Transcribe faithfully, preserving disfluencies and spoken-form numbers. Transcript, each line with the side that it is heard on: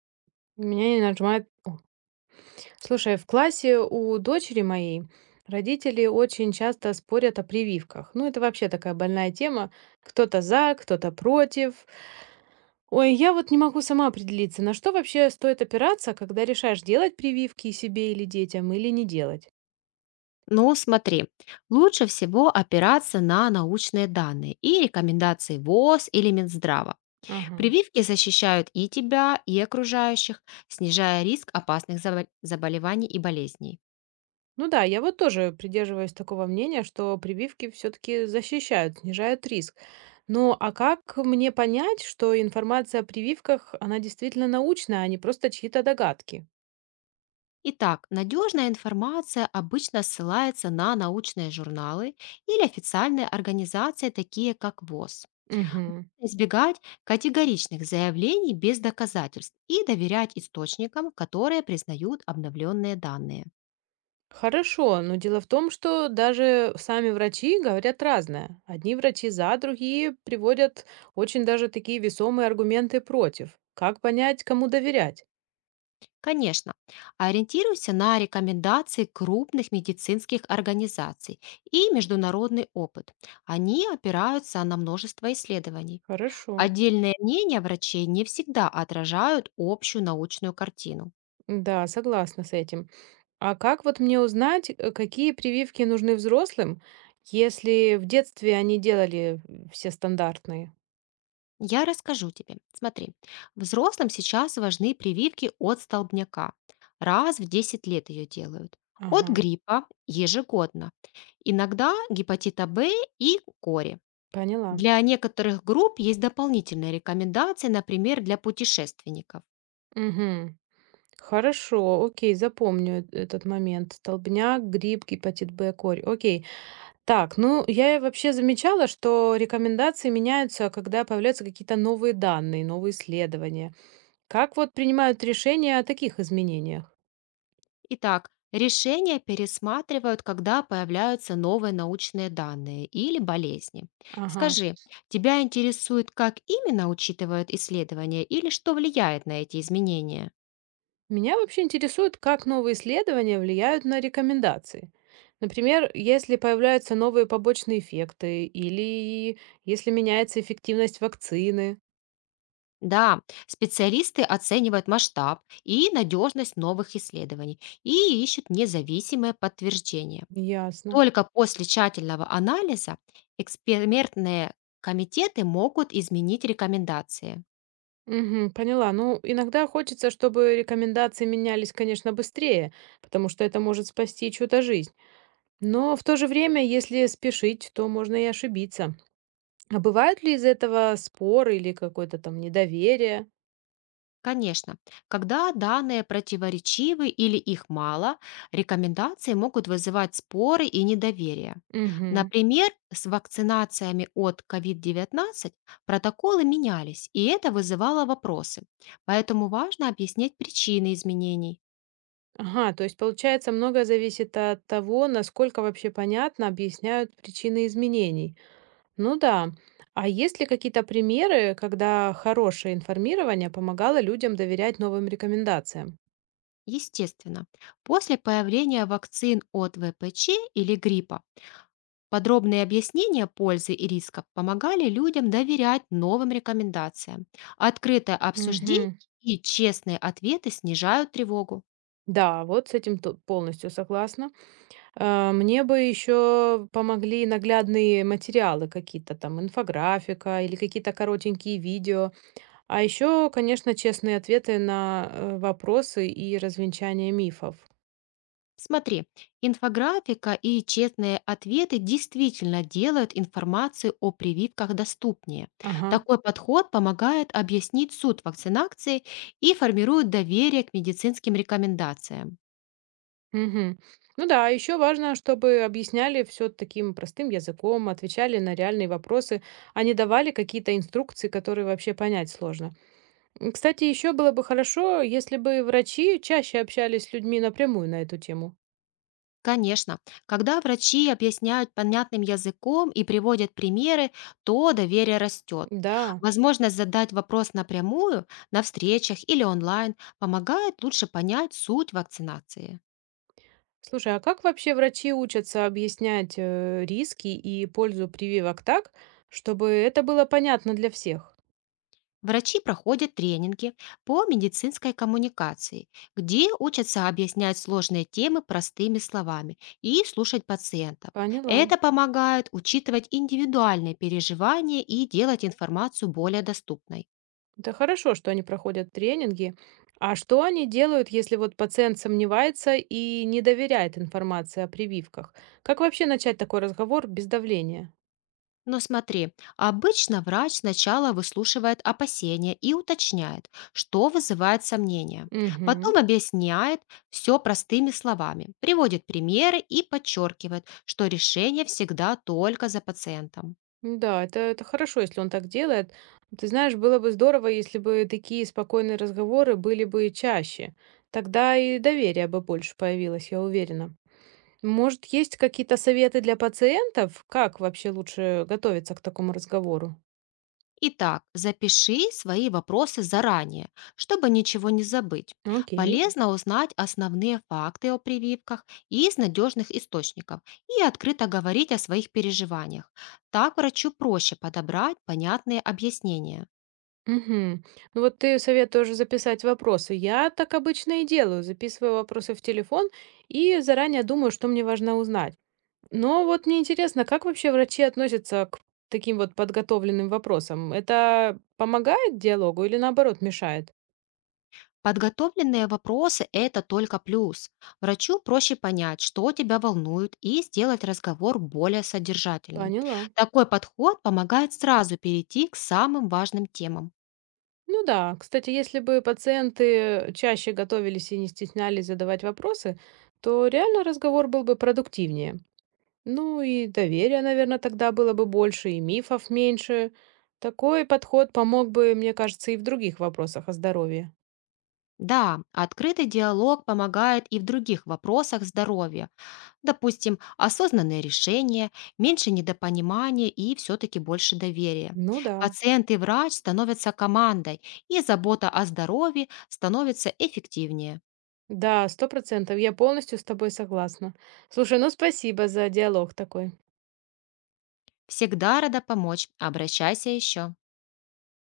right: Меня не нажимает. Слушай, в классе у дочери моей родители очень часто спорят о прививках. Ну, это вообще такая больная тема. Кто-то за, кто-то против. Ой, я вот не могу сама определиться, на что вообще стоит опираться, когда решаешь делать прививки себе или детям, или не делать.
left: Ну, смотри, лучше всего опираться на научные данные и рекомендации ВОЗ или Минздрава.
right: Ага.
left: Прививки защищают и тебя, и окружающих, снижая риск опасных забо- заболеваний и болезней.
right: Ну да, я вот тоже придерживаюсь такого мнения, что прививки все-таки защищают, снижают риск. Ну а как мне понять, что информация о прививках, она действительно научная, а не просто чьи-то догадки?
left: Итак, надежная информация обычно ссылается на научные журналы или официальные организации, такие как ВОЗ.
right: Мгм.
left: Избегать категоричных заявлений без доказательств и доверять источникам, которые признают обновленные данные.
right: Хорошо, но дело в том, что даже сами врачи говорят разное. Одни врачи за, другие приводят очень даже такие весомые аргументы против. Как понять, кому доверять?
left: Конечно, ориентируйся на рекомендации крупных медицинских организаций и международный опыт. Они опираются на множество исследований.
right: Хорошо.
left: Отдельные мнения врачей не всегда отражают общую научную картину.
right: Да, согласна с этим. А как вот мне узнать, э, какие прививки нужны взрослым, если в детстве они делали все стандартные?
left: Я расскажу тебе. Смотри, взрослым сейчас важны прививки от столбняка. Раз в десять лет ее делают. От
right: Ага,
left: гриппа ежегодно. Иногда гепатита В и кори.
right: поняла.
left: Для некоторых групп есть дополнительные рекомендации, например, для путешественников.
right: Угу, хорошо, окей, запомню э- этот момент. Столбняк, грипп, гепатит Б, корь. Окей. Так, ну я и вообще замечала, что рекомендации меняются, когда появляются какие-то новые данные, новые исследования. Как вот принимают решения о таких изменениях?
left: Итак, решения пересматривают, когда появляются новые научные данные или болезни.
right: Ага.
left: Скажи, тебя интересует, как именно учитывают исследования или что влияет на эти изменения?
right: Меня вообще интересует, как новые исследования влияют на рекомендации. Например, если появляются новые побочные эффекты или если меняется эффективность вакцины.
left: Да, специалисты оценивают масштаб и надежность новых исследований и ищут независимое подтверждение.
right: Ясно.
left: Только после тщательного анализа экспертные комитеты могут изменить рекомендации.
right: Мгм, поняла. Ну, иногда хочется, чтобы рекомендации менялись, конечно, быстрее, потому что это может спасти чью-то жизнь. Но в то же время, если спешить, то можно и ошибиться. А бывают ли из этого споры или какое-то там недоверие?
left: Конечно, когда данные противоречивы или их мало, рекомендации могут вызывать споры и недоверие.
right: Угу.
left: Например, с вакцинациями от ковид девятнадцать протоколы менялись, и это вызывало вопросы. Поэтому важно объяснять причины изменений.
right: Ага, то есть, получается, многое зависит от того, насколько вообще понятно объясняют причины изменений. Ну да. А есть ли какие-то примеры, когда хорошее информирование помогало людям доверять новым рекомендациям?
left: Естественно, после появления вакцин от ВПЧ или гриппа подробные объяснения пользы и рисков помогали людям доверять новым рекомендациям. Открытое обсуждение
right: Мгм.
left: и честные ответы снижают тревогу.
right: Да, вот с этим то- полностью согласна. Э, Мне бы еще помогли наглядные материалы какие-то, там инфографика или какие-то коротенькие видео. А еще, конечно, честные ответы на э, вопросы и развенчание мифов.
left: Смотри, инфографика и честные ответы действительно делают информацию о прививках доступнее.
right: Ага.
left: Такой подход помогает объяснить суть вакцинации и формирует доверие к медицинским рекомендациям.
right: Мгм. Ну да, еще важно, чтобы объясняли все таким простым языком, отвечали на реальные вопросы, а не давали какие-то инструкции, которые вообще понять сложно. М, Кстати, еще было бы хорошо, если бы врачи чаще общались с людьми напрямую на эту тему.
left: Конечно, когда врачи объясняют понятным языком и приводят примеры, то доверие растет.
right: Да.
left: Возможность задать вопрос напрямую на встречах или онлайн помогает лучше понять суть вакцинации.
right: Слушай, а как вообще врачи учатся объяснять э, риски и пользу прививок так, чтобы это было понятно для всех?
left: Врачи проходят тренинги по медицинской коммуникации, где учатся объяснять сложные темы простыми словами и слушать пациентов.
right: Поняла.
left: Это помогает учитывать индивидуальные переживания и делать информацию более доступной.
right: Это хорошо, что они проходят тренинги. А что они делают, если вот пациент сомневается и не доверяет информации о прививках? Как вообще начать такой разговор без давления?
left: Но смотри, обычно врач сначала выслушивает опасения и уточняет, что вызывает сомнения.
right: Угу.
left: Потом объясняет все простыми словами, приводит примеры и подчеркивает, что решение всегда только за пациентом.
right: Да, это, это хорошо, если он так делает. Ты знаешь, было бы здорово, если бы такие спокойные разговоры были бы чаще. Тогда и доверие бы больше появилось, я уверена. Может, есть какие-то советы для пациентов? Как вообще лучше готовиться к такому разговору?
left: Итак, запиши свои вопросы заранее, чтобы ничего не забыть.
right: Окей.
left: Полезно узнать основные факты о прививках из надежных источников и открыто говорить о своих переживаниях. Так врачу проще подобрать понятные объяснения.
right: Мгм. Ну вот ты советуешь записать вопросы. Я так обычно и делаю, записываю вопросы в телефон и заранее думаю, что мне важно узнать. Но вот мне интересно, как вообще врачи относятся к таким вот подготовленным вопросам? Это помогает диалогу или наоборот мешает?
left: Подготовленные вопросы– это только плюс. Врачу проще понять, что тебя волнует, и сделать разговор более содержательным.
right: Поняла.
left: Такой подход помогает сразу перейти к самым важным темам.
right: Ну да, кстати, если бы пациенты чаще готовились и не стеснялись задавать вопросы, то реально разговор был бы продуктивнее. Ну и доверия, наверное, тогда было бы больше, и мифов меньше. Такой подход помог бы, мне кажется, и в других вопросах о здоровье.
left: Да, открытый диалог помогает и в других вопросах здоровья. Допустим, осознанное решение, меньше недопонимания и все-таки больше доверия.
right: Ну да.
left: Пациент и врач становятся командой, и забота о здоровье становится эффективнее.
right: Да, сто процентов. Я полностью с тобой согласна. Слушай, ну спасибо за диалог такой.
left: Всегда рада помочь. Обращайся еще.